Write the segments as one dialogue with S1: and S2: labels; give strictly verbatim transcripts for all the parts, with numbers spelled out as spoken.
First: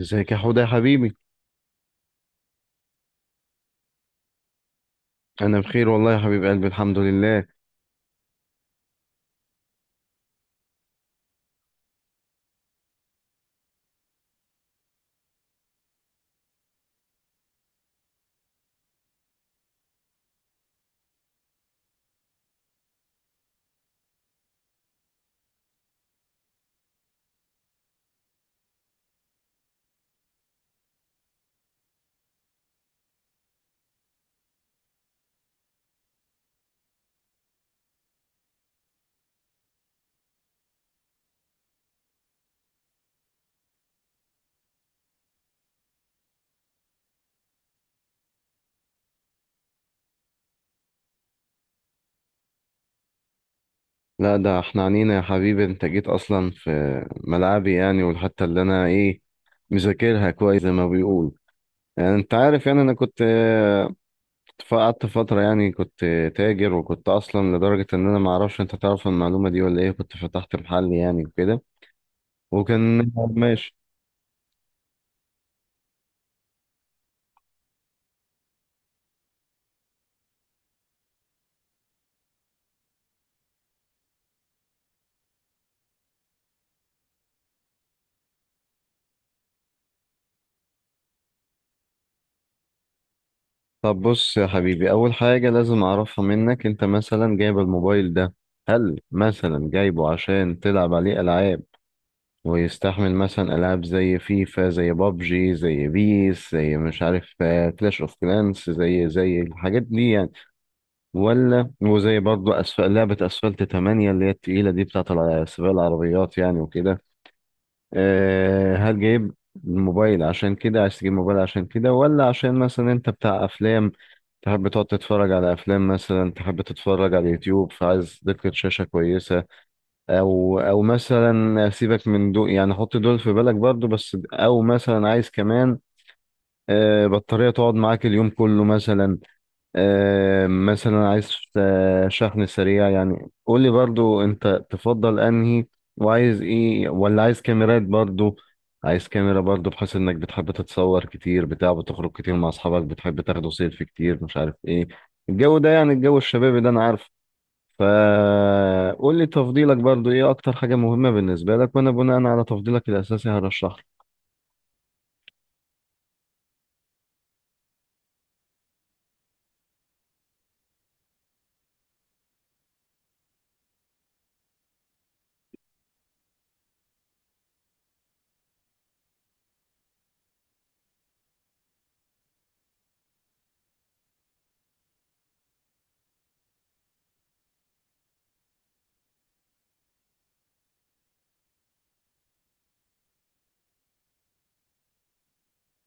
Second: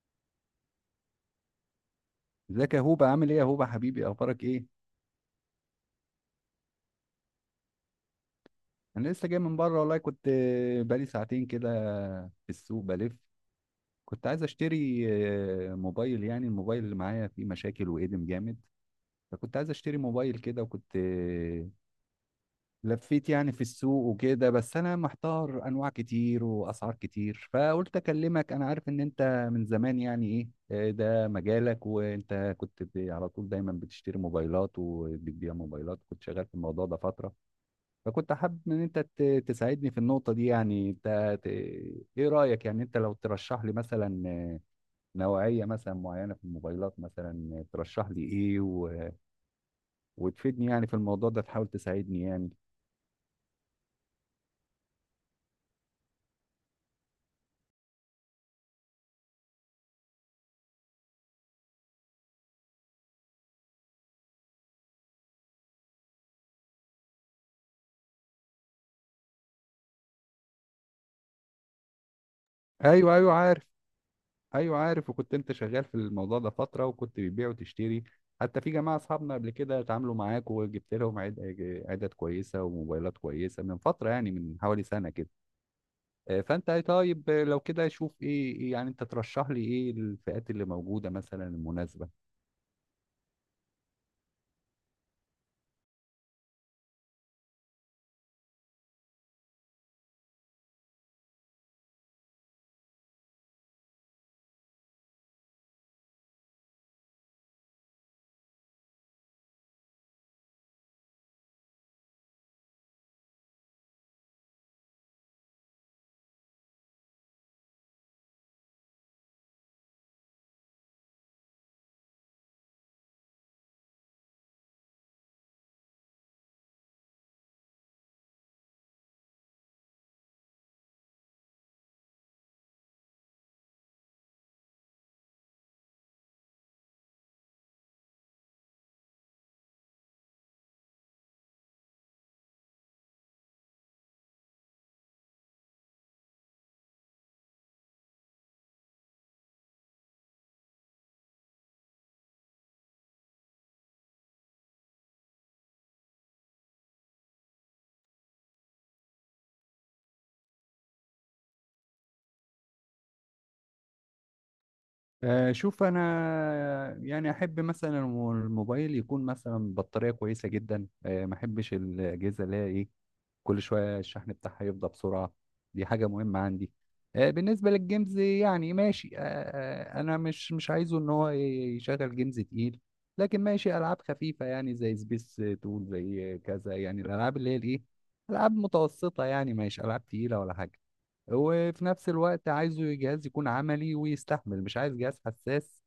S1: ازيك يا حوده يا حبيبي.
S2: ازيك يا هوبا؟ عامل ايه يا هوبا حبيبي؟ اخبارك ايه؟
S1: انا بخير والله يا حبيب قلبي، الحمد لله.
S2: انا لسه جاي من بره والله، كنت بقالي ساعتين كده في السوق بلف. كنت عايز اشتري آه، موبايل، يعني الموبايل اللي معايا فيه مشاكل وقدم جامد. فكنت عايز اشتري موبايل كده، وكنت آه، لفيت يعني في السوق وكده، بس انا محتار انواع كتير واسعار كتير، فقلت اكلمك. انا عارف ان انت من زمان يعني ايه آه، ده مجالك، وانت كنت ب- على طول دايما بتشتري موبايلات وبتبيع موبايلات، كنت شغال في الموضوع ده فترة. فكنت حابب ان انت ت- تساعدني في النقطة دي، يعني انت ت... ايه رأيك، يعني انت لو ترشح لي مثلا نوعية مثلا معينة في الموبايلات، مثلا ترشح لي ايه و... وتفيدني يعني في الموضوع ده، تحاول تساعدني يعني.
S1: لا ده احنا عنينا يا حبيبي، انت جيت اصلا في ملعبي يعني، والحته اللي انا ايه مذاكرها كويس زي ما بيقول. يعني انت عارف، يعني انا كنت آه، قعدت فتره، يعني كنت تاجر، وكنت اصلا لدرجه ان انا ما اعرفش انت تعرف المعلومه دي ولا ايه، كنت فتحت محل يعني وكده، وكان
S2: ايوه ايوه عارف.
S1: ماشي.
S2: ايوه عارف، وكنت انت شغال في الموضوع ده فترة وكنت بتبيع وتشتري، حتى في جماعة اصحابنا قبل كده اتعاملوا معاك وجبت لهم عد... عدد كويسة وموبايلات كويسة من فترة، يعني من حوالي سنة كده. آه، فانت طيب، آه، لو كده شوف ايه إيه يعني انت ترشح لي، ايه الفئات اللي موجوده مثلا المناسبه؟
S1: طب بص يا حبيبي، اول حاجه لازم اعرفها منك، انت مثلا جايب الموبايل ده، هل مثلا جايبه عشان تلعب عليه العاب ويستحمل مثلا ألعاب زي فيفا، زي بابجي، زي بيس، زي مش عارف كلاش اوف كلانس، زي زي الحاجات دي يعني؟ ولا وزي برضه أسفل لعبة أسفلت تمانية اللي هي التقيلة دي بتاعت الع- سباق العربيات يعني وكده؟ أه، هل جايب الموبايل عشان كده، عايز تجيب موبايل عشان كده، ولا عشان مثلا انت بتاع افلام، تحب تقعد تتفرج على افلام، مثلا تحب تتفرج على اليوتيوب فعايز دقة شاشة كويسة؟ او او مثلا سيبك من دول يعني، حط دول في بالك برضو بس، او مثلا عايز كمان آه، بطارية تقعد معاك اليوم كله مثلا، آه، مثلا عايز آه، شحن سريع. يعني قول لي برضو انت تفضل انهي، وعايز ايه، ولا عايز كاميرات برضو؟ عايز كاميرا برضو بحيث انك بتحب تتصور كتير، بتاع بتخرج كتير مع اصحابك، بتحب تاخدوا سيلفي كتير مش عارف ايه، الجو ده يعني الجو الشبابي ده انا عارف. فقول لي تفضيلك برضو ايه، اكتر حاجة مهمة بالنسبة لك، وانا بناء على تفضيلك الاساسي هرشح لك.
S2: آه، شوف انا يعني احب مثلا الموبايل يكون مثلا بطاريه كويسه جدا، آه، ما احبش الاجهزه اللي هي ايه، كل شويه الشحن بتاعها يفضى بسرعه، دي حاجه مهمه عندي. آه، بالنسبه للجيمز يعني ماشي، آه، آه، انا مش مش عايزه ان هو يشغل جيمز تقيل، لكن ماشي العاب خفيفه يعني زي سبيس تول زي كذا، يعني الالعاب اللي هي الايه، العاب متوسطه يعني ماشي، العاب تقيله ولا حاجه. وفي نفس الوقت عايزه جهاز يكون عملي ويستحمل، مش عايز جهاز حساس،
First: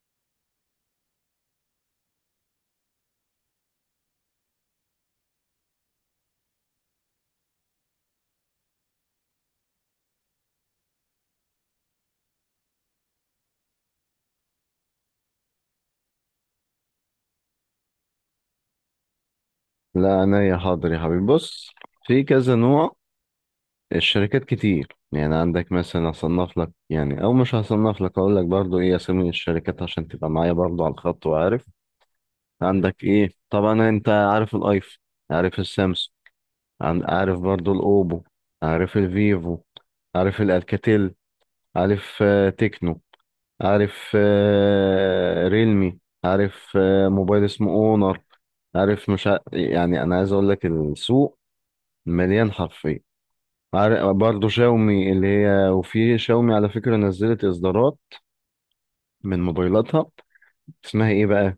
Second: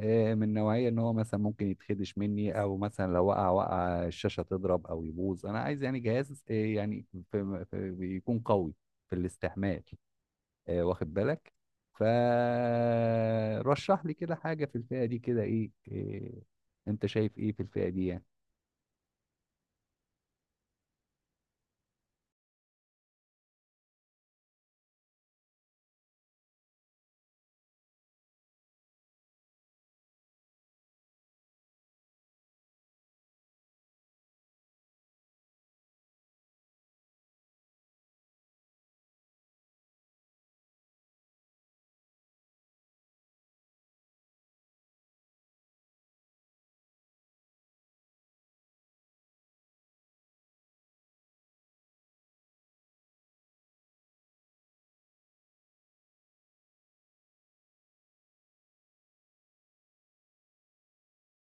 S2: آه، من نوعية ان هو مثلا ممكن يتخدش مني، او مثلا لو وقع وقع الشاشة تضرب او يبوظ. انا عايز يعني جهاز آه، يعني في في بيكون قوي في الاستحمال، آه، واخد بالك. فرشح لي كده حاجة في الفئة دي كده، ايه إيه، انت شايف ايه في الفئة دي يعني؟
S1: لا انا يا حاضر يا حبيبي، بص، في كذا نوع، الشركات كتير يعني. عندك مثلا، هصنف لك يعني، او مش هصنف لك، اقول لك برضو ايه اسامي الشركات عشان تبقى معايا برضو على الخط وعارف عندك ايه. طبعا انت عارف الايفون، عارف السامسونج، عن- عارف برضو الاوبو، عارف الفيفو، عارف الالكاتيل، عارف آه، تكنو، عارف آه، ريلمي، عارف آه، موبايل اسمه اونر، عارف مش ع... يعني انا عايز اقول لك السوق مليان حرفيا. عارف برضه شاومي اللي هي، وفي شاومي على فكرة نزلت اصدارات من موبايلاتها، اسمها ايه بقى،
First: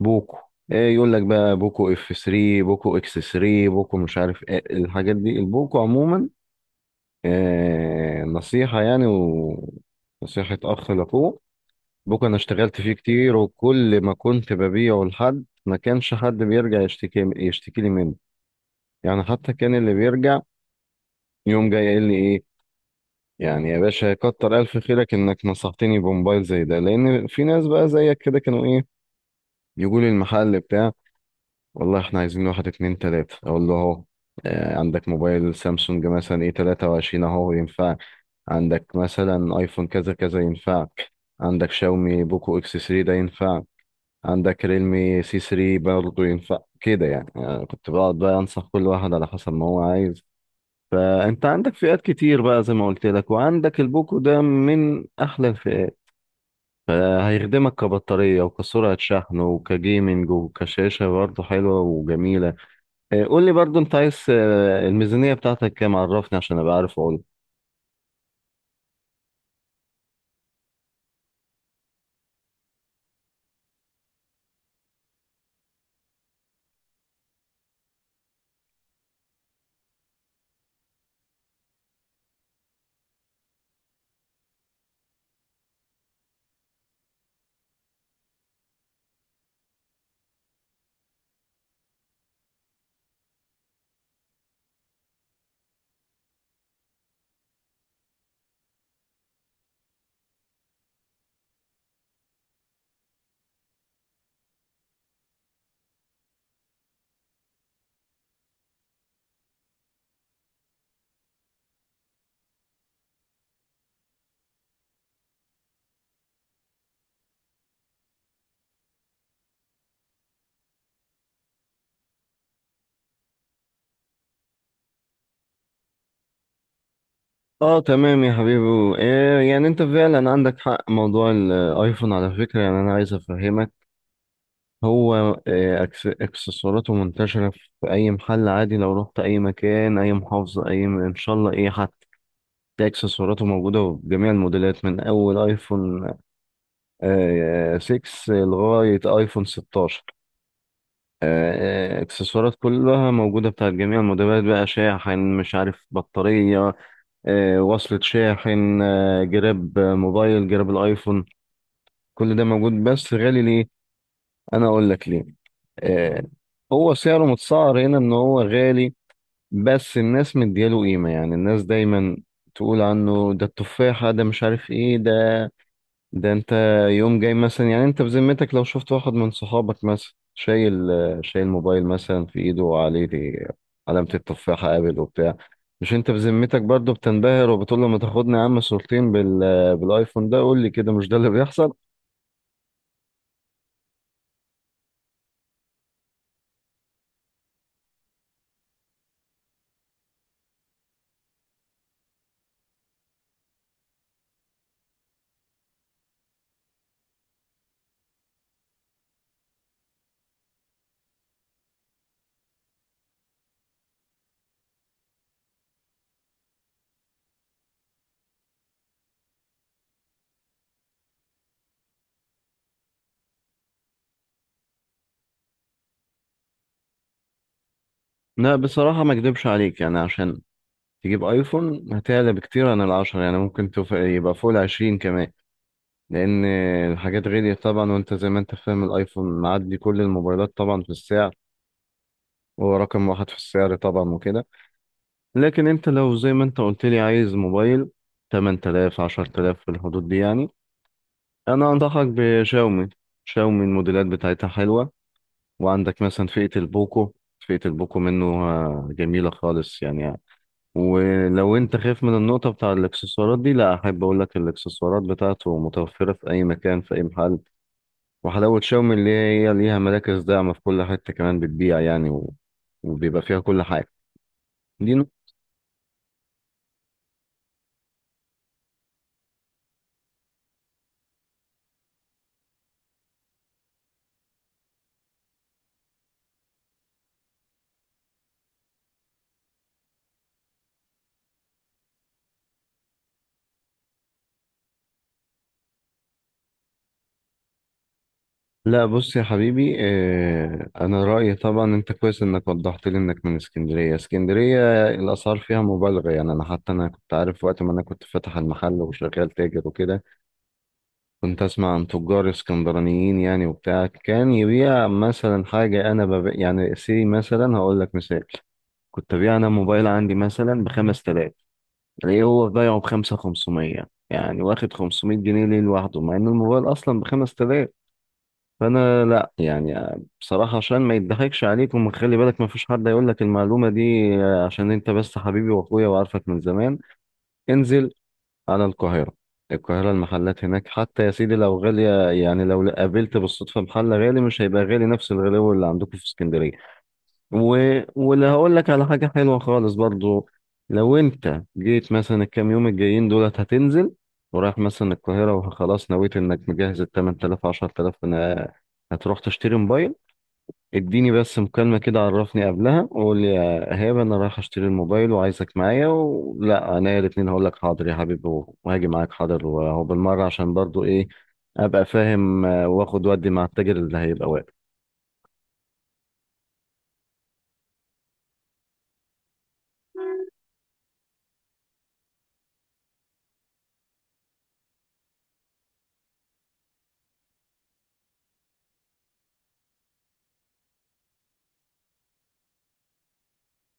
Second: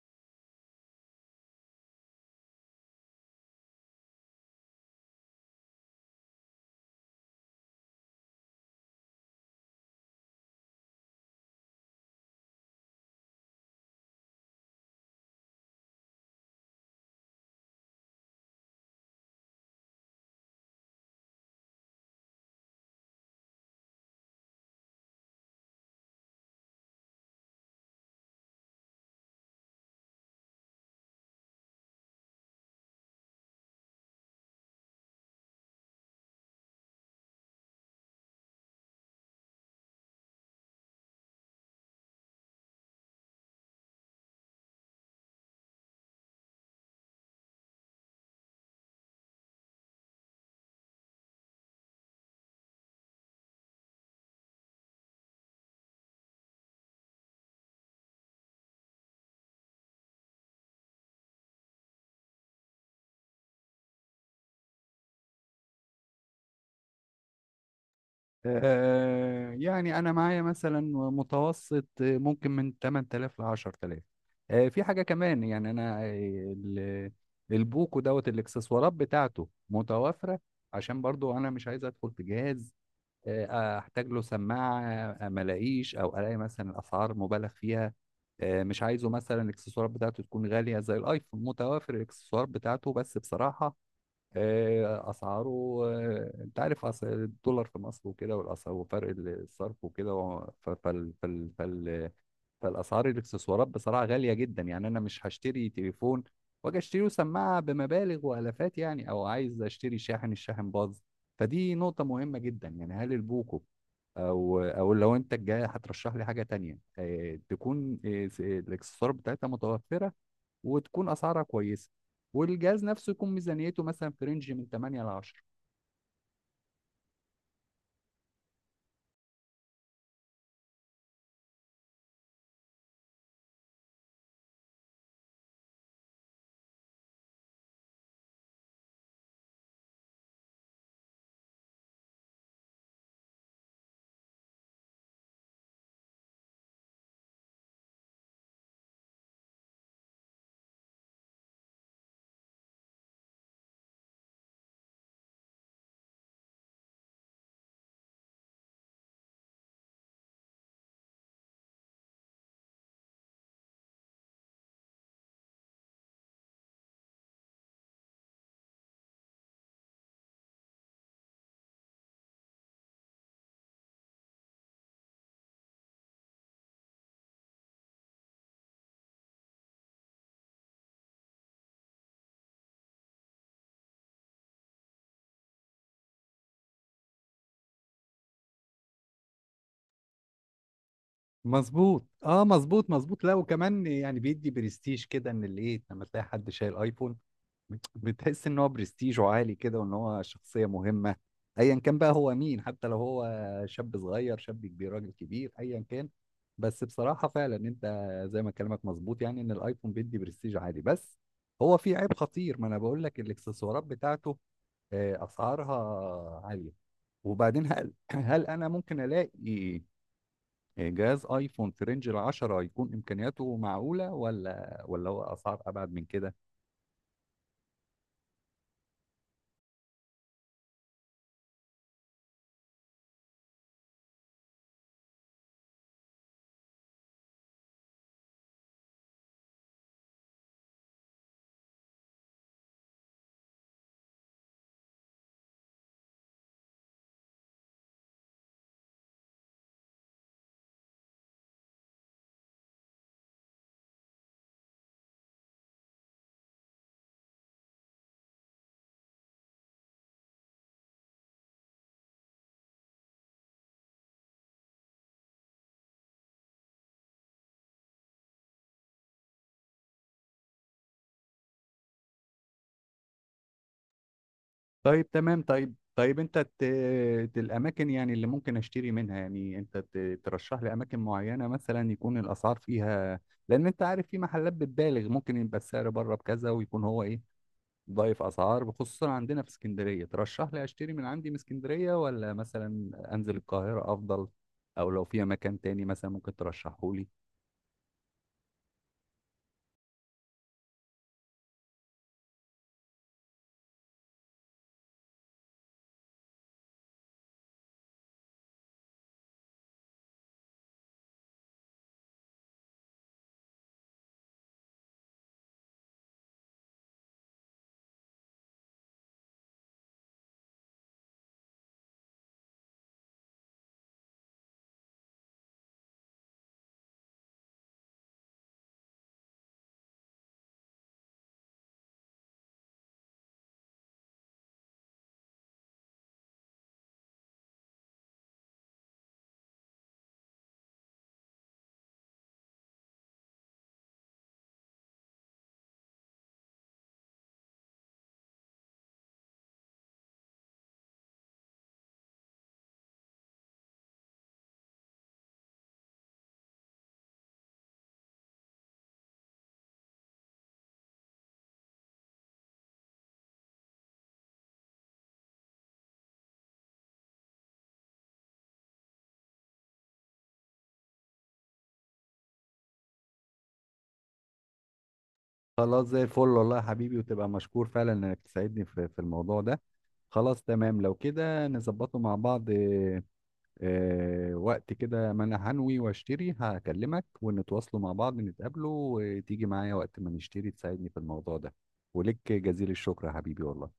S1: بوكو. ايه يقول لك بقى، بوكو اف تلاتة، بوكو اكس تلاتة، بوكو مش عارف ايه الحاجات دي، البوكو عموما آه نصيحة يعني، ونصيحة اخ لاخوه، بوك انا اشتغلت فيه كتير، وكل ما كنت ببيعه لحد ما كانش حد بيرجع يشتكي يشتكي لي منه. يعني حتى كان اللي بيرجع يوم جاي قايل لي ايه يعني، يا باشا كتر الف خيرك انك نصحتني بموبايل زي ده، لان في ناس بقى زيك كده كانوا ايه يقول لي المحل بتاع، والله احنا عايزين واحد اتنين تلاتة، اقول له اهو، آه، عندك موبايل سامسونج مثلا ايه تلاتة وعشرين اهو ينفع، عندك مثلا ايفون كذا كذا ينفعك، عندك شاومي بوكو اكس تلاتة ده ينفع، عندك ريلمي سي تلاتة برضه ينفع كده يعني. آه، كنت بقعد بقى انصح كل واحد على حسب ما هو عايز. فانت عندك فئات كتير بقى زي ما قلت لك، وعندك البوكو ده من احلى الفئات، فهيخدمك كبطارية، وكسرعة شحن، وكجيمنج، وكشاشة برضه حلوة وجميلة. آه، قول لي برضه انت عايز، آه، الميزانية بتاعتك كام، عرفني عشان ابقى عارف اقول.
S2: آه، يعني انا معايا مثلا متوسط، آه، ممكن من ثمانية آلاف ل عشرة آلاف. آه، في حاجه كمان يعني انا آه، ال- البوكو دوت الاكسسوارات بتاعته متوافره، عشان برضو انا مش عايز ادخل في جهاز آه، احتاج له سماعه، آه، ما الاقيش او الاقي مثلا الاسعار مبالغ فيها. آه، مش عايزه مثلا الاكسسوارات بتاعته تكون غاليه زي الايفون. متوافر الاكسسوارات بتاعته بس بصراحه آه، اسعاره، آه، انت عارف أس- الدولار في مصر وكده والاسعار وفرق الصرف وكده و- ف- فال فال فال فالاسعار الاكسسوارات بصراحه غاليه جدا، يعني انا مش هشتري تليفون واجي اشتري سماعه بمبالغ والافات يعني، او عايز اشتري شاحن الشاحن باظ. فدي نقطه مهمه جدا. يعني هل البوكو او او لو انت الجاي هترشح لي حاجه تانية آه، تكون آه، س- آه، الاكسسوار بتاعتها متوفره، وتكون اسعارها كويسه، والجهاز نفسه يكون ميزانيته مثلا في رينج من ثمانية ل عشرة.
S1: اه تمام يا حبيبي. آه، يعني انت فعلا عندك حق. موضوع الايفون على فكرة، يعني انا عايز افهمك، هو آه، أكس- اكسسواراته منتشرة في اي محل عادي، لو رحت اي مكان، اي محافظة، اي م- ان شاء الله ايه حتى تلاقي اكسسواراته موجودة بجميع الموديلات، من اول ايفون آه، ستة لغاية ايفون ستاشر، آه، آه، اكسسوارات كلها موجودة بتاعت جميع الموديلات، بقى شاحن، مش عارف بطارية، آه، وصلة شاحن، آه، جراب موبايل، جراب الايفون، كل ده موجود بس غالي. ليه؟ انا اقول لك ليه. آه، هو سعره متسعر هنا ان هو غالي، بس الناس مدياله قيمة، يعني الناس دايما تقول عنه ده التفاحة، ده مش عارف ايه ده. ده انت يوم جاي مثلا، يعني انت بذمتك لو شفت واحد من صحابك مثلا شايل، آه، شايل موبايل مثلا في ايده وعليه علامة التفاحة ابل وبتاع، مش انت بذمتك برضه بتنبهر وبتقول له ما تاخدني يا عم صورتين بال بالايفون ده؟ قول لي كده، مش ده اللي بيحصل؟
S2: مظبوط، اه مظبوط مظبوط. لا وكمان يعني بيدي برستيج كده، ان الايه لما تلاقي حد شايل ايفون بتحس ان هو برستيجه عالي كده، وان هو شخصيه مهمه ايا كان بقى هو مين، حتى لو هو شاب صغير شاب كبير راجل كبير ايا كان. بس بصراحه فعلا انت زي ما كلامك مظبوط، يعني ان الايفون بيدي برستيج عالي، بس هو في عيب خطير، ما انا بقول لك الاكسسوارات بتاعته آه، اسعارها عاليه. وبعدين هل هل انا ممكن الاقي جهاز ايفون في رينج ال العشرة يكون امكانياته معقوله، ولا ولا هو اسعار ابعد من كده؟
S1: لا بصراحة ما اكدبش عليك، يعني عشان تجيب ايفون هتعلى بكتير عن العشرة، يعني ممكن تف... يبقى فوق العشرين كمان، لان الحاجات غليت طبعا، وانت زي ما انت فاهم الايفون معدي كل الموبايلات طبعا في السعر، هو رقم واحد في السعر طبعا وكده. لكن انت لو زي ما انت قلت لي عايز موبايل ثمانية آلاف عشرة الاف في الحدود دي، يعني انا انصحك بشاومي. شاومي الموديلات بتاعتها حلوة، وعندك مثلا فئة البوكو، فئة البوكو منه آه، جميلة خالص يعني. ولو انت خايف من النقطة بتاع الاكسسوارات دي، لا احب اقول لك الاكسسوارات بتاعته متوفرة في اي مكان، في اي محل. وحلاوة شاومي اللي هي إيه، ليها مراكز داعمة في كل حتة كمان بتبيع يعني، و... وبيبقى فيها كل حاجة. دي
S2: طيب
S1: نقطة.
S2: تمام، طيب طيب انت ت... ت- الاماكن يعني اللي ممكن اشتري منها، يعني انت ت... ترشح لي اماكن معينه مثلا يكون الاسعار فيها، لان انت عارف في محلات بتبالغ، ممكن يبقى السعر بره بكذا ويكون هو ايه ضايف اسعار، خصوصا عندنا في اسكندريه. ترشح لي اشتري من عندي من اسكندريه، ولا مثلا انزل القاهره افضل؟ او لو في مكان تاني مثلا ممكن ترشحه لي.
S1: لا بص يا حبيبي، اه انا رأيي طبعا، انت كويس انك وضحت لي انك من اسكندرية. اسكندرية الاسعار فيها مبالغة يعني، انا حتى انا كنت عارف وقت ما انا كنت فاتح المحل وشغال تاجر وكده، كنت اسمع عن تجار اسكندرانيين يعني وبتاع، كان يبيع مثلا حاجه انا بب... يعني سي مثلا هقول لك مثال، كنت ابيع انا موبايل عندي مثلا ب خمسة الاف، الاقيه هو بايعه ب خمسة الاف وخمسمية، يعني واخد خمسمائة جنيه ليه لوحده مع ان الموبايل اصلا ب خمستلاف. فانا لا يعني بصراحه، عشان ما يضحكش عليك، وخلي بالك ما فيش حد هيقول لك المعلومه دي آه، عشان انت بس حبيبي واخويا وعارفك من زمان. انزل انا القاهره. القاهره المحلات هناك حتى يا سيدي لو غاليه، يعني لو قابلت بالصدفه محل غالي، مش هيبقى غالي نفس الغلاوه اللي عندكم في اسكندريه. و... واللي هقول لك على حاجه حلوه خالص برضو، لو انت جيت مثلا الكام يوم الجايين دولت هتنزل، ورايح مثلا القاهره، وخلاص نويت انك مجهز ال ثمانية آلاف عشرتلاف، انا هتروح تشتري موبايل، اديني بس مكالمة كده، عرفني قبلها وقول لي يا إيهاب، أنا رايح أشتري الموبايل وعايزك معايا ولا أنا، الاتنين هقول لك حاضر يا حبيبي، و- وهاجي معاك حاضر، وهو بالمرة عشان برضو إيه أبقى فاهم، آه، وآخد ودي مع التاجر اللي هيبقى واقف.
S2: خلاص زي الفل والله يا حبيبي، وتبقى مشكور فعلا انك تساعدني في في الموضوع ده. خلاص تمام، لو كده نظبطه مع بعض. آه، وقت كده ما انا هنوي واشتري هكلمك ونتواصلوا مع بعض نتقابلوا، وتيجي معايا وقت ما نشتري تساعدني في الموضوع ده. ولك جزيل الشكر يا حبيبي والله.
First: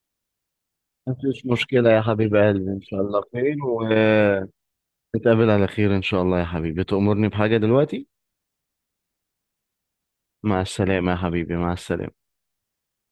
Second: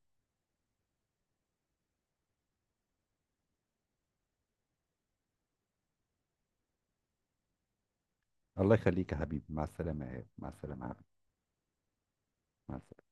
S1: مفيش مشكلة يا حبيب قلبي، إن شاء الله خير ونتقابل على خير إن شاء الله يا حبيبي. تأمرني بحاجة دلوقتي؟
S2: الله يخليك يا حبيبي، مع السلامة يا- مع
S1: مع
S2: السلامة يا حبيبي،
S1: السلامة يا حبيبي، مع السلامة.
S2: مع السلامة.